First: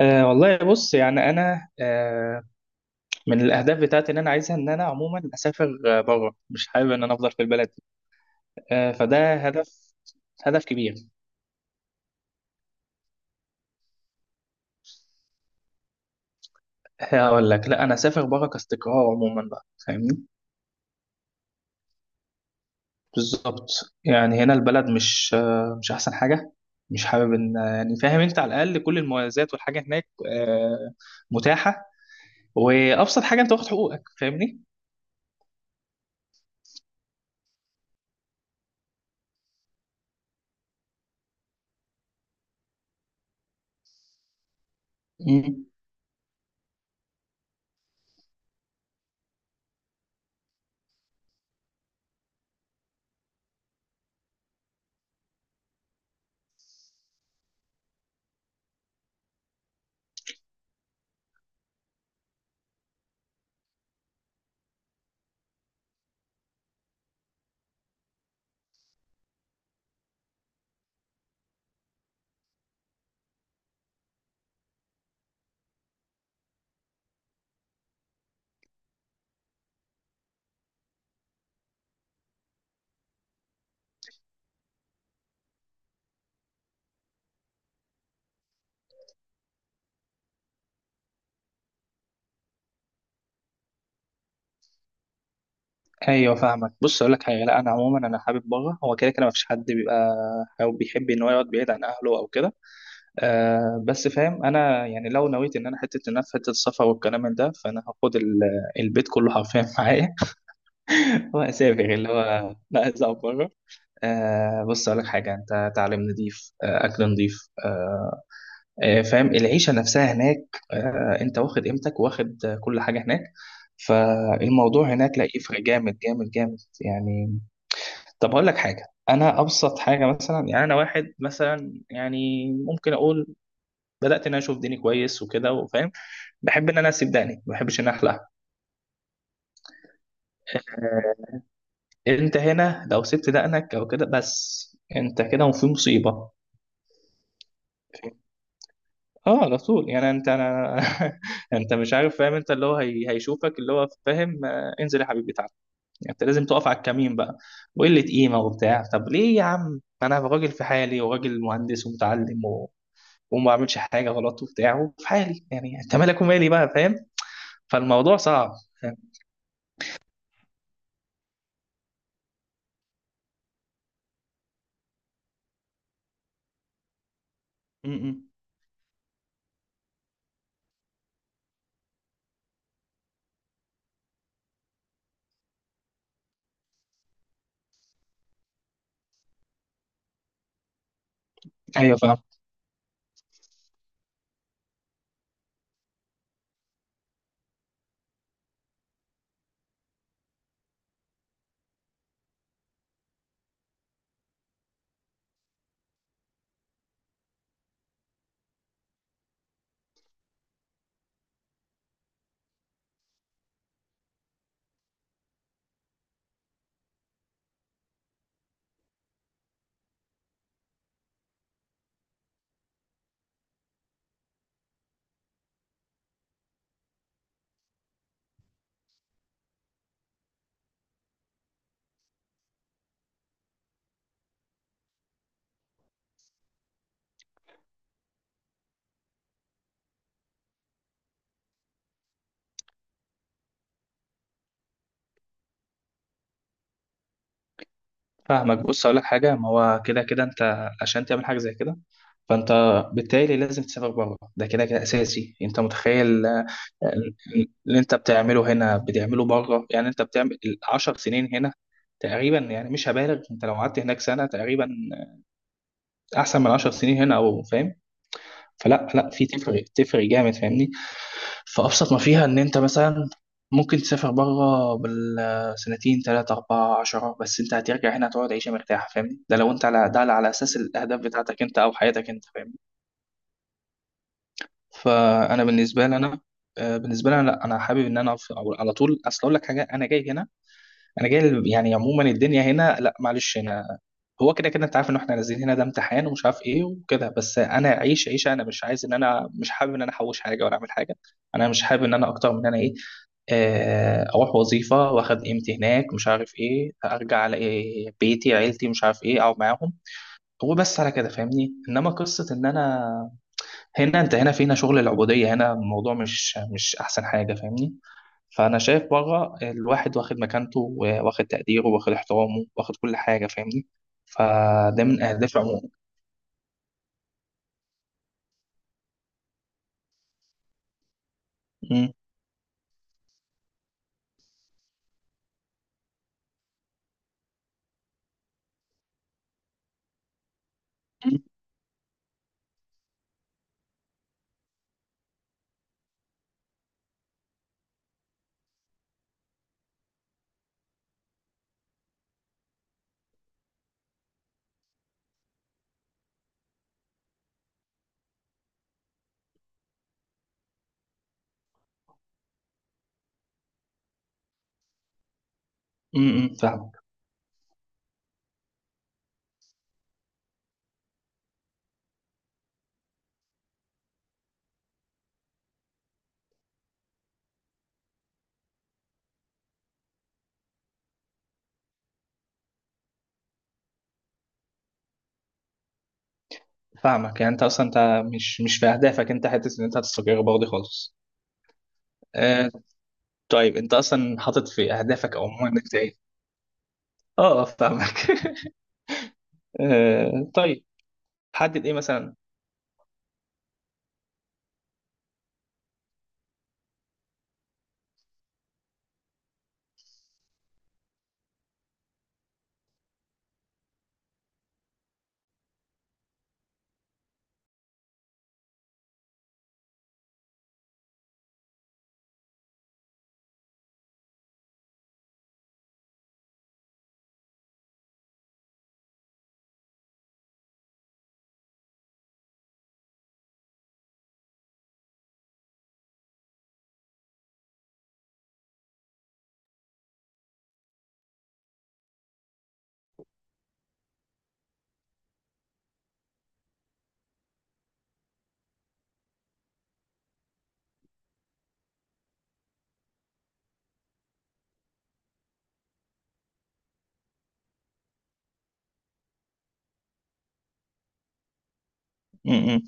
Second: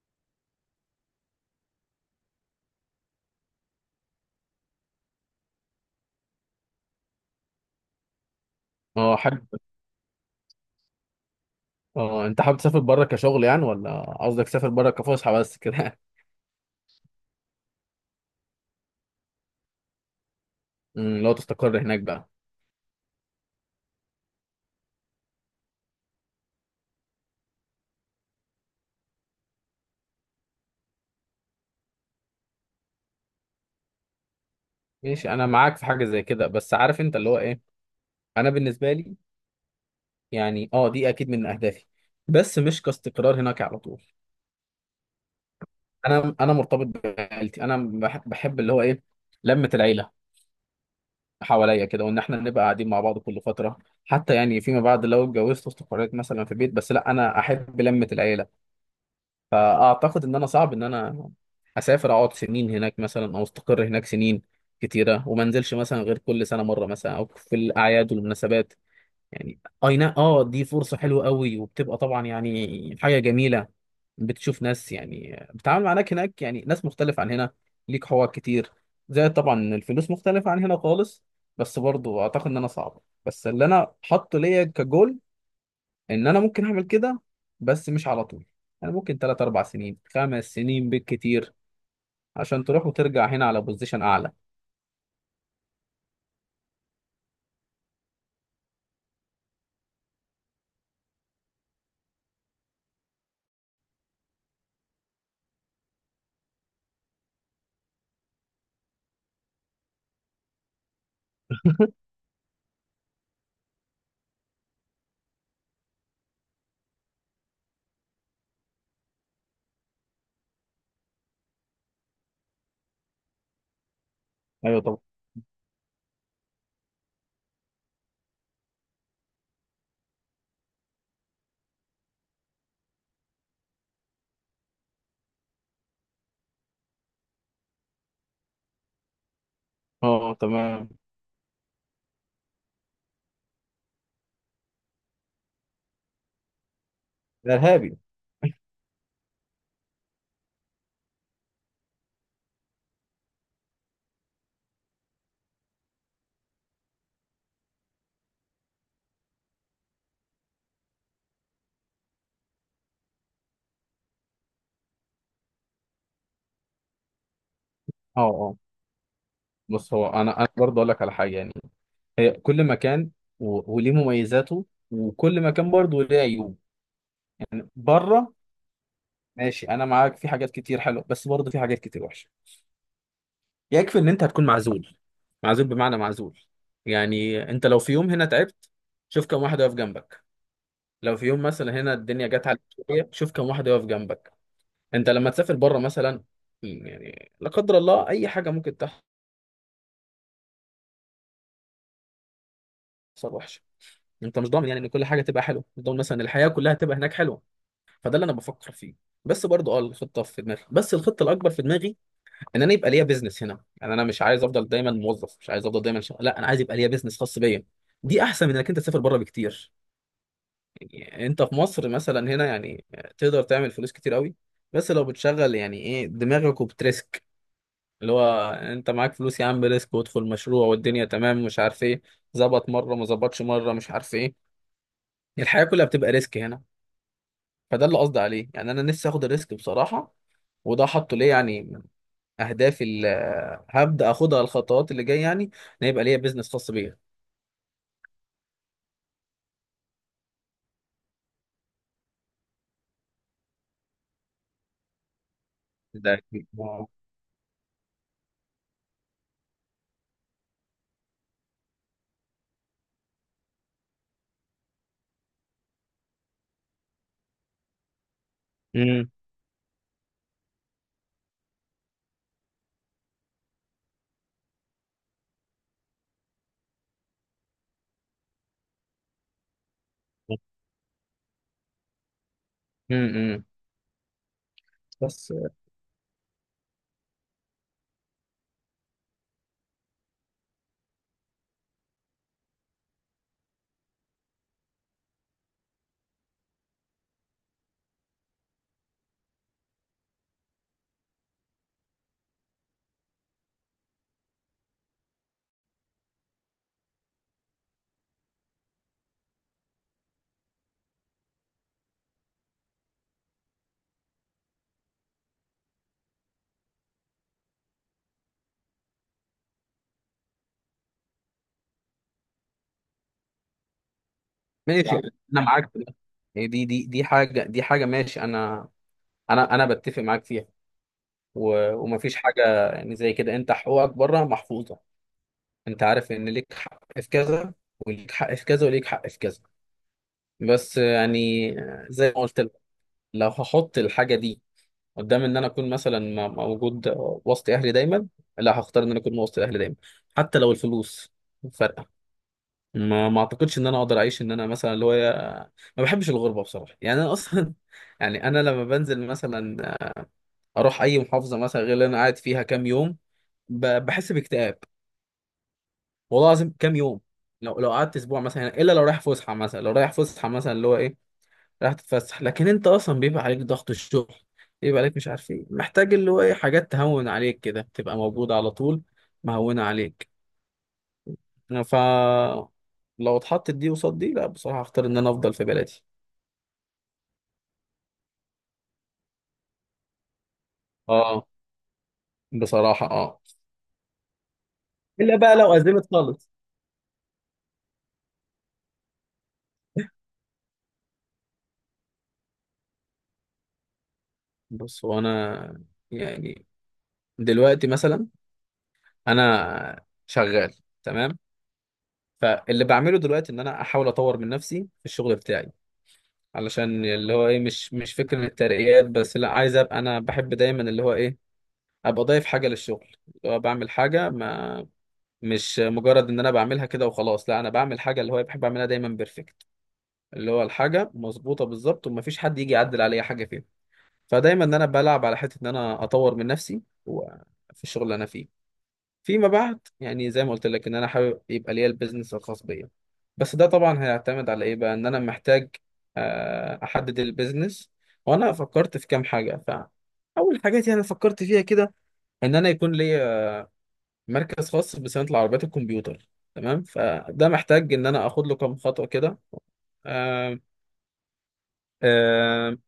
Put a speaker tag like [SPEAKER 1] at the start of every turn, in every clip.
[SPEAKER 1] أه والله بص، يعني انا من الاهداف بتاعتي ان انا عايزها، ان انا عموما اسافر بره. مش حابب ان انا افضل في البلد.
[SPEAKER 2] اه
[SPEAKER 1] فده
[SPEAKER 2] حابب.
[SPEAKER 1] هدف كبير.
[SPEAKER 2] اه، انت حابب تسافر بره كشغل، يعني ولا قصدك تسافر بره كفسحه بس كده؟
[SPEAKER 1] هقول لك لا، انا اسافر بره كاستقرار عموما بقى، فاهمني؟
[SPEAKER 2] لو تستقر هناك بقى.
[SPEAKER 1] بالظبط. يعني هنا البلد مش احسن حاجه. مش حابب ان، يعني فاهم انت، على الاقل كل المميزات والحاجه هناك متاحه، وابسط حاجه انت واخد حقوقك.
[SPEAKER 2] ماشي، انا معاك في حاجه زي كده، بس عارف انت اللي هو ايه. انا بالنسبه لي، يعني اه دي اكيد من اهدافي، بس مش كاستقرار هناك على طول.
[SPEAKER 1] فاهمني؟
[SPEAKER 2] انا مرتبط بعائلتي، انا بحب اللي هو ايه، لمه العيله حواليا كده، وان احنا نبقى قاعدين مع بعض كل فتره. حتى يعني فيما بعد لو اتجوزت واستقريت مثلا في بيت، بس لا انا احب لمه العيله. فاعتقد ان انا صعب ان انا اسافر، اقعد سنين هناك مثلا، او استقر هناك سنين كتيره، وما انزلش مثلا غير كل سنه مره مثلا، او في الاعياد والمناسبات. يعني اي نعم، اه دي فرصه حلوه قوي، وبتبقى طبعا يعني حاجه جميله، بتشوف ناس، يعني بتتعامل مع ناس هناك، يعني ناس مختلفه عن هنا، ليك حوار كتير، زي طبعا الفلوس مختلفه عن هنا خالص. بس برضو اعتقد ان انا صعب، بس اللي انا حاطه ليا كجول ان انا ممكن اعمل كده، بس مش على طول. انا ممكن 3، 4 سنين، 5 سنين بالكتير، عشان تروح وترجع هنا على بوزيشن اعلى.
[SPEAKER 1] ايوه فاهمك. بص اقول لك حاجه، لا انا عموما انا حابب بره، هو كده كده ما فيش حد بيبقى او بيحب ان هو يقعد بعيد عن اهله او كده. بس فاهم انا، يعني لو نويت ان انا حته، ان انا في حته السفر والكلام من ده، فانا هاخد البيت كله حرفيا معايا، واسافر، اللي هو لا، عايز اقعد بره. آه، بص اقول لك حاجه، انت تعليم نظيف، اكل نظيف، فاهم العيشه نفسها هناك. آه، انت واخد قيمتك، واخد كل حاجه هناك.
[SPEAKER 2] ايوه
[SPEAKER 1] فالموضوع
[SPEAKER 2] طبعا.
[SPEAKER 1] هناك لا يفرق، جامد جامد جامد يعني. طب اقول لك حاجه، انا ابسط حاجه مثلا، يعني انا واحد مثلا يعني ممكن اقول بدات ان انا اشوف ديني كويس وكده وفاهم، بحب ان انا اسيب دقني، ما بحبش ان أنا احلقها.
[SPEAKER 2] اه تمام.
[SPEAKER 1] انت هنا لو سبت دقنك او كده، بس انت كده وفي مصيبه.
[SPEAKER 2] ارهابي.
[SPEAKER 1] اه، على طول، يعني انت، انا انت مش عارف، فاهم انت اللي هو هيشوفك اللي هو فاهم، انزل يا حبيبي تعالى. يعني انت لازم تقف على الكمين بقى، وقله قيمه وبتاع. طب ليه يا عم، انا راجل في حالي وراجل مهندس ومتعلم، وما بعملش حاجه غلط وبتاع وفي حالي، يعني انت مالك ومالي بقى، فاهم؟ فالموضوع
[SPEAKER 2] اه،
[SPEAKER 1] صعب.
[SPEAKER 2] اه، بص هو انا برضه اقول لك على حاجه، يعني هي كل مكان، و... وليه مميزاته، وكل مكان برضه ليه عيوب، يعني
[SPEAKER 1] م-م.
[SPEAKER 2] بره. ماشي، انا معاك في حاجات كتير حلوه، بس برضه في حاجات كتير وحشه، يكفي ان انت هتكون معزول، معزول بمعنى معزول. يعني انت لو في يوم هنا تعبت، شوف كم واحد واقف جنبك. لو في يوم مثلا هنا
[SPEAKER 1] ايوه فاهم.
[SPEAKER 2] الدنيا جت عليك شويه، شوف كم واحد يقف جنبك. انت لما تسافر بره مثلا، يعني لا قدر الله اي حاجه ممكن تحصل وحشه، انت مش ضامن يعني ان كل حاجه تبقى حلوه، مش ضامن مثلا الحياه كلها تبقى هناك حلوه. فده اللي انا بفكر فيه. بس برضه اه الخطه في دماغي، بس الخطه الاكبر في دماغي ان انا يبقى ليا بيزنس هنا. يعني انا مش عايز افضل دايما موظف، مش عايز افضل دايما شغال، لا انا عايز يبقى ليا بيزنس خاص بيا. دي احسن من انك انت تسافر بره بكتير. يعني انت في مصر مثلا هنا، يعني تقدر تعمل فلوس كتير قوي، بس لو بتشغل يعني ايه دماغك وبتريسك، اللي هو انت معاك فلوس يا عم، ريسك وادخل مشروع والدنيا تمام مش عارف ايه، ظبط مره ما ظبطش مره مش عارف ايه، الحياه كلها بتبقى ريسك هنا. فده اللي قصدي عليه، يعني انا نفسي اخد الريسك بصراحه، وده حاطه ليه يعني من اهدافي اللي هبدا اخدها الخطوات اللي جايه، يعني ان يبقى ليا بيزنس خاص بيا.
[SPEAKER 1] فاهمك. بص اقول لك حاجه، ما هو كده كده انت عشان تعمل حاجه زي كده فانت بالتالي لازم تسافر بره، ده كده كده اساسي. انت
[SPEAKER 2] ده
[SPEAKER 1] متخيل؟
[SPEAKER 2] أكيد. آه.
[SPEAKER 1] اللي انت بتعمله هنا بتعمله بره. يعني انت بتعمل 10 سنين هنا تقريبا، يعني مش هبالغ، انت لو قعدت هناك سنه تقريبا، احسن من 10 سنين هنا، او فاهم. فلا لا،
[SPEAKER 2] امم.
[SPEAKER 1] في تفرق جامد، فاهمني؟ فأبسط ما فيها إن أنت مثلا ممكن تسافر بره بالسنتين تلاتة أربعة عشرة، بس أنت هترجع هنا هتقعد عيشة مرتاحة. فاهمني؟ ده لو أنت على ده، على أساس الأهداف بتاعتك أنت أو حياتك أنت. فاهمني؟
[SPEAKER 2] امم. أمم. بس
[SPEAKER 1] فأنا بالنسبة لي أنا آه، بالنسبة لي أنا، لأ أنا حابب إن أنا أو على طول، أصل أقول لك حاجة. أنا جاي هنا، أنا جاي يعني عموما الدنيا هنا، لأ معلش، هنا هو كده كده، أنت عارف إن إحنا نازلين هنا ده امتحان ومش عارف إيه وكده. بس أنا أعيش عيشة، أنا مش عايز إن أنا، مش حابب إن أنا أحوش حاجة ولا أعمل حاجة. أنا مش حابب إن أنا أكتر من أنا إيه. اروح وظيفه واخد قيمتي هناك مش عارف ايه، ارجع على إيه بيتي عيلتي مش عارف ايه، اقعد معاهم وبس. على كده فاهمني. انما قصه ان انا هنا، انت هنا فينا شغل العبوديه، هنا الموضوع مش احسن حاجه، فاهمني؟ فانا شايف بره الواحد واخد مكانته واخد تقديره واخد احترامه واخد كل حاجه، فاهمني؟ فده
[SPEAKER 2] ماشي يعني
[SPEAKER 1] من اهدافي
[SPEAKER 2] انا
[SPEAKER 1] عموما.
[SPEAKER 2] معاك في ده. يعني دي حاجه ماشي، انا بتفق معاك فيها. و-
[SPEAKER 1] م-
[SPEAKER 2] ومفيش حاجه يعني زي كده، انت حقوقك بره محفوظه، انت عارف ان ليك حق في كذا، وليك حق في كذا، وليك حق في كذا. بس يعني زي ما قلت لك، لو هحط الحاجه دي قدام ان انا اكون مثلا موجود وسط اهلي دايما، لا هختار ان انا اكون وسط اهلي دايما، حتى لو الفلوس فرق. ما اعتقدش ان انا اقدر اعيش ان انا مثلا اللي هو، ما بحبش الغربه بصراحه، يعني انا اصلا يعني انا لما بنزل مثلا اروح اي محافظه مثلا غير اللي انا قاعد فيها كام يوم، بحس باكتئاب،
[SPEAKER 1] م-
[SPEAKER 2] والله
[SPEAKER 1] م-
[SPEAKER 2] العظيم كام
[SPEAKER 1] فاهمك
[SPEAKER 2] يوم. لو قعدت اسبوع مثلا هنا، الا لو رايح فسحه، مثلا لو رايح فسحه مثلا اللي هو ايه، رايح تتفسح، لكن انت اصلا بيبقى عليك ضغط الشغل، بيبقى عليك مش عارف ايه، محتاج اللي هو ايه حاجات تهون عليك كده تبقى موجوده على طول، مهونه عليك. ف لو اتحطت دي وصاد دي، لا بصراحه هختار ان انا افضل في بلدي.
[SPEAKER 1] فاهمك يعني انت اصلا انت مش في اهدافك، انت حته ان انت هتستقر برضه خالص.
[SPEAKER 2] اه،
[SPEAKER 1] آه،
[SPEAKER 2] بصراحة اه،
[SPEAKER 1] طيب انت اصلا حاطط في اهدافك
[SPEAKER 2] الا
[SPEAKER 1] او
[SPEAKER 2] بقى لو
[SPEAKER 1] مهمك
[SPEAKER 2] ازمت
[SPEAKER 1] ايه؟
[SPEAKER 2] خالص.
[SPEAKER 1] فاهمك طيب، حدد ايه مثلا؟
[SPEAKER 2] بص هو انا يعني دلوقتي مثلا انا شغال، تمام، فاللي بعمله دلوقتي ان انا احاول اطور من نفسي في الشغل بتاعي، علشان اللي هو ايه مش فكرة الترقيات بس، لا عايز ابقى، انا بحب دايما اللي هو ايه، ابقى ضايف حاجة للشغل، اللي هو بعمل حاجة ما، مش مجرد ان انا بعملها كده وخلاص، لا انا بعمل حاجة اللي هو بحب اعملها دايما بيرفكت، اللي هو الحاجة مظبوطة بالظبط، ومفيش حد يجي يعدل عليا حاجة فيها، فدايما ان انا بلعب على حته ان انا اطور من نفسي وفي الشغل اللي انا فيه. فيما بعد يعني زي ما قلت لك ان انا حابب يبقى ليا البيزنس الخاص بيا، بس ده طبعا هيعتمد على ايه بقى، ان انا محتاج احدد البيزنس. وانا فكرت في كام حاجه، فاول حاجات يعني فكرت فيها كده ان انا يكون ليا مركز خاص بصيانه العربيات الكمبيوتر. تمام، فده محتاج ان انا اخد له كام خطوه كده، آه،
[SPEAKER 1] م-
[SPEAKER 2] آه،
[SPEAKER 1] م.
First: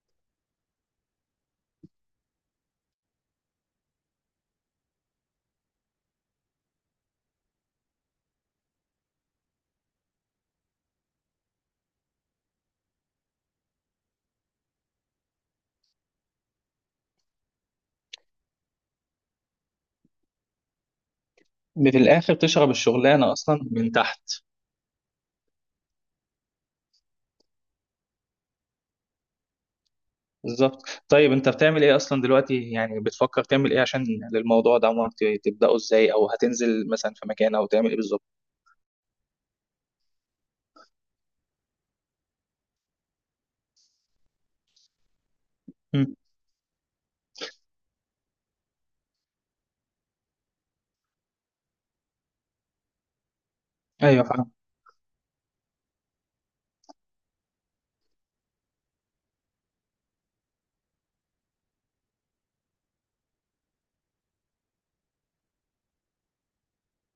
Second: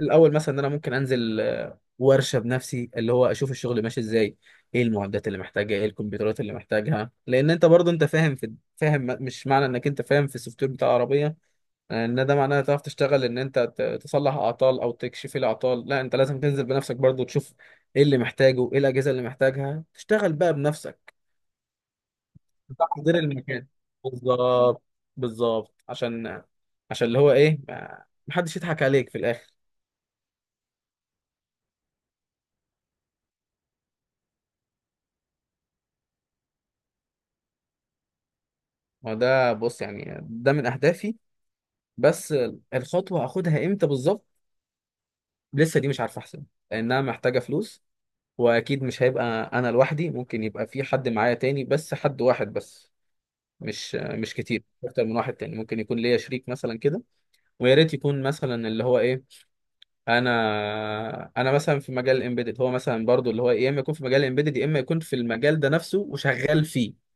[SPEAKER 2] الاول مثلا ان انا ممكن انزل ورشه بنفسي، اللي هو اشوف الشغل ماشي ازاي، ايه المعدات اللي محتاجها، ايه الكمبيوترات اللي محتاجها. لان انت برضه انت فاهم، مش معنى انك انت فاهم في السوفت وير بتاع العربيه ان ده معناه تعرف تشتغل ان انت تصلح اعطال او تكشف الاعطال، لا انت لازم تنزل بنفسك برضه تشوف ايه اللي محتاجه، ايه الاجهزه اللي محتاجها، تشتغل بقى بنفسك،
[SPEAKER 1] في الاخر تشرب
[SPEAKER 2] تحضير
[SPEAKER 1] الشغلانه اصلا
[SPEAKER 2] المكان،
[SPEAKER 1] من تحت.
[SPEAKER 2] بالظبط. بالظبط عشان اللي هو ايه محدش يضحك عليك في الاخر.
[SPEAKER 1] بالظبط. طيب انت بتعمل ايه اصلا دلوقتي؟ يعني بتفكر تعمل ايه عشان للموضوع ده، عمرك تبداه ازاي، او هتنزل مثلا في مكان، او تعمل ايه بالظبط؟
[SPEAKER 2] ما ده، بص يعني ده من اهدافي، بس الخطوة هاخدها امتى بالظبط لسه دي مش
[SPEAKER 1] م.
[SPEAKER 2] عارف، احسن لانها محتاجة فلوس، واكيد مش هيبقى انا لوحدي، ممكن يبقى في حد معايا تاني، بس حد واحد بس، مش
[SPEAKER 1] ايوه
[SPEAKER 2] مش
[SPEAKER 1] فاهم.
[SPEAKER 2] كتير اكتر من واحد تاني، ممكن يكون ليا شريك مثلا كده. ويا ريت يكون مثلا اللي هو ايه، انا مثلا في مجال الامبيدد، هو مثلا برضو اللي هو إيه، يا اما يكون في مجال الامبيدد يا اما يكون في المجال ده نفسه وشغال فيه،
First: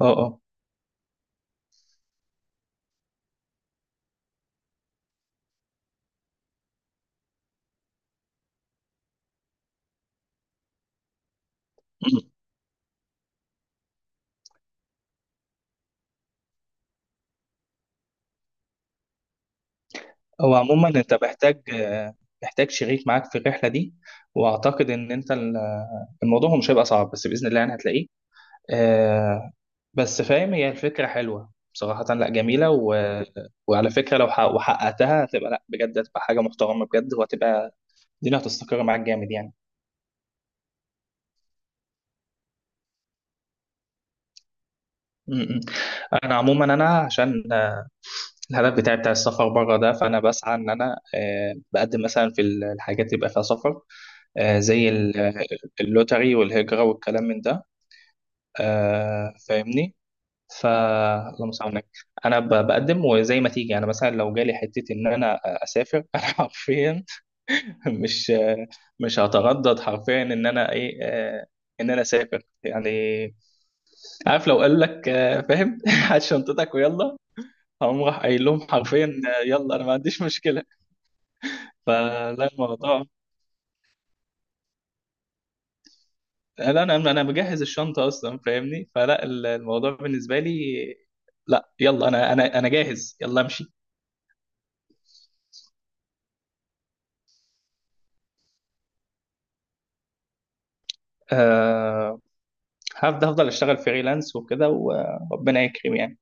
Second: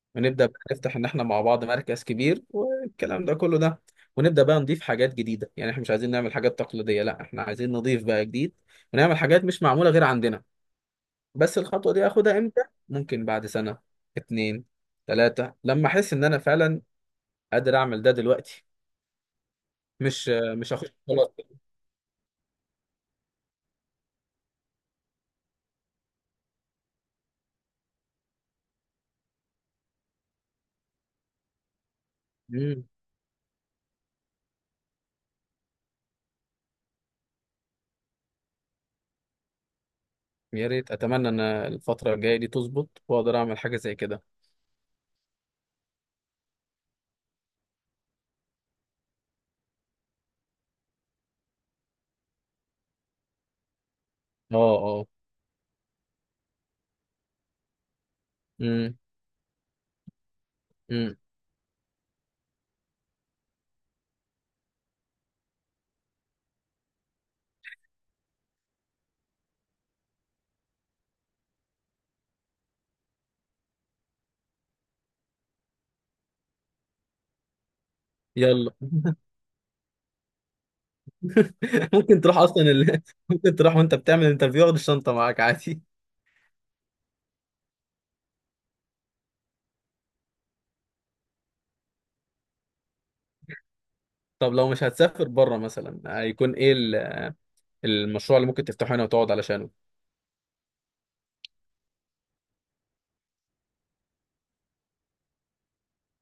[SPEAKER 1] اه اه.
[SPEAKER 2] ونبدأ بقى نفتح إن إحنا مع بعض مركز كبير والكلام ده كله ده، ونبدأ بقى نضيف حاجات جديدة، يعني إحنا مش عايزين نعمل حاجات تقليدية، لا إحنا عايزين نضيف بقى جديد، ونعمل حاجات مش معمولة غير عندنا. بس الخطوة دي
[SPEAKER 1] م.
[SPEAKER 2] آخدها إمتى؟ ممكن بعد سنة، 2، 3، لما أحس إن أنا فعلا قادر أعمل ده دلوقتي، مش
[SPEAKER 1] هو
[SPEAKER 2] مش هخش
[SPEAKER 1] عموما انت
[SPEAKER 2] خلاص.
[SPEAKER 1] محتاج، محتاج شريك معاك في الرحله دي. واعتقد ان انت الموضوع مش هيبقى صعب، بس باذن الله يعني هتلاقيه. آه، بس فاهم، هي الفكرة حلوة بصراحة، لا جميلة.
[SPEAKER 2] مم.
[SPEAKER 1] وعلى فكرة لو وحققتها، هتبقى لا بجد، هتبقى حاجة محترمة بجد، وهتبقى الدنيا هتستقر معاك جامد يعني.
[SPEAKER 2] يا ريت، أتمنى إن الفترة الجاية دي تظبط، وأقدر أعمل حاجة زي كده.
[SPEAKER 1] م- م. أنا عموما أنا، عشان الهدف بتاعي بتاع السفر بره ده، فأنا بسعى إن أنا بقدم مثلا في الحاجات اللي يبقى فيها سفر،
[SPEAKER 2] أه،
[SPEAKER 1] زي
[SPEAKER 2] أه.
[SPEAKER 1] اللوتري والهجرة والكلام من ده.
[SPEAKER 2] مم.
[SPEAKER 1] فاهمني؟ ف
[SPEAKER 2] مم.
[SPEAKER 1] اللهم صل على النبي. انا بقدم، وزي ما تيجي انا مثلا لو جالي حته ان انا اسافر انا حرفيا مش مش هتردد حرفيا ان انا ايه، ان انا اسافر يعني. عارف لو قال لك آه، فاهم هات شنطتك ويلا، هقوم راح قايل لهم
[SPEAKER 2] يلا.
[SPEAKER 1] حرفيا، يلا انا ما عنديش مشكله.
[SPEAKER 2] ممكن
[SPEAKER 1] فلا
[SPEAKER 2] تروح اصلا.
[SPEAKER 1] الموضوع،
[SPEAKER 2] ممكن تروح وانت بتعمل انترفيو واخد الشنطه معاك عادي.
[SPEAKER 1] لا، انا انا مجهز الشنطه اصلا فاهمني، فلا الموضوع بالنسبه لي، لا، يلا انا جاهز، يلا امشي.
[SPEAKER 2] طب لو مش هتسافر بره مثلا، هيكون ايه المشروع اللي ممكن تفتحه هنا وتقعد علشانه؟
[SPEAKER 1] أه، هفضل اشتغل فريلانس وكده، وربنا يكرم يعني.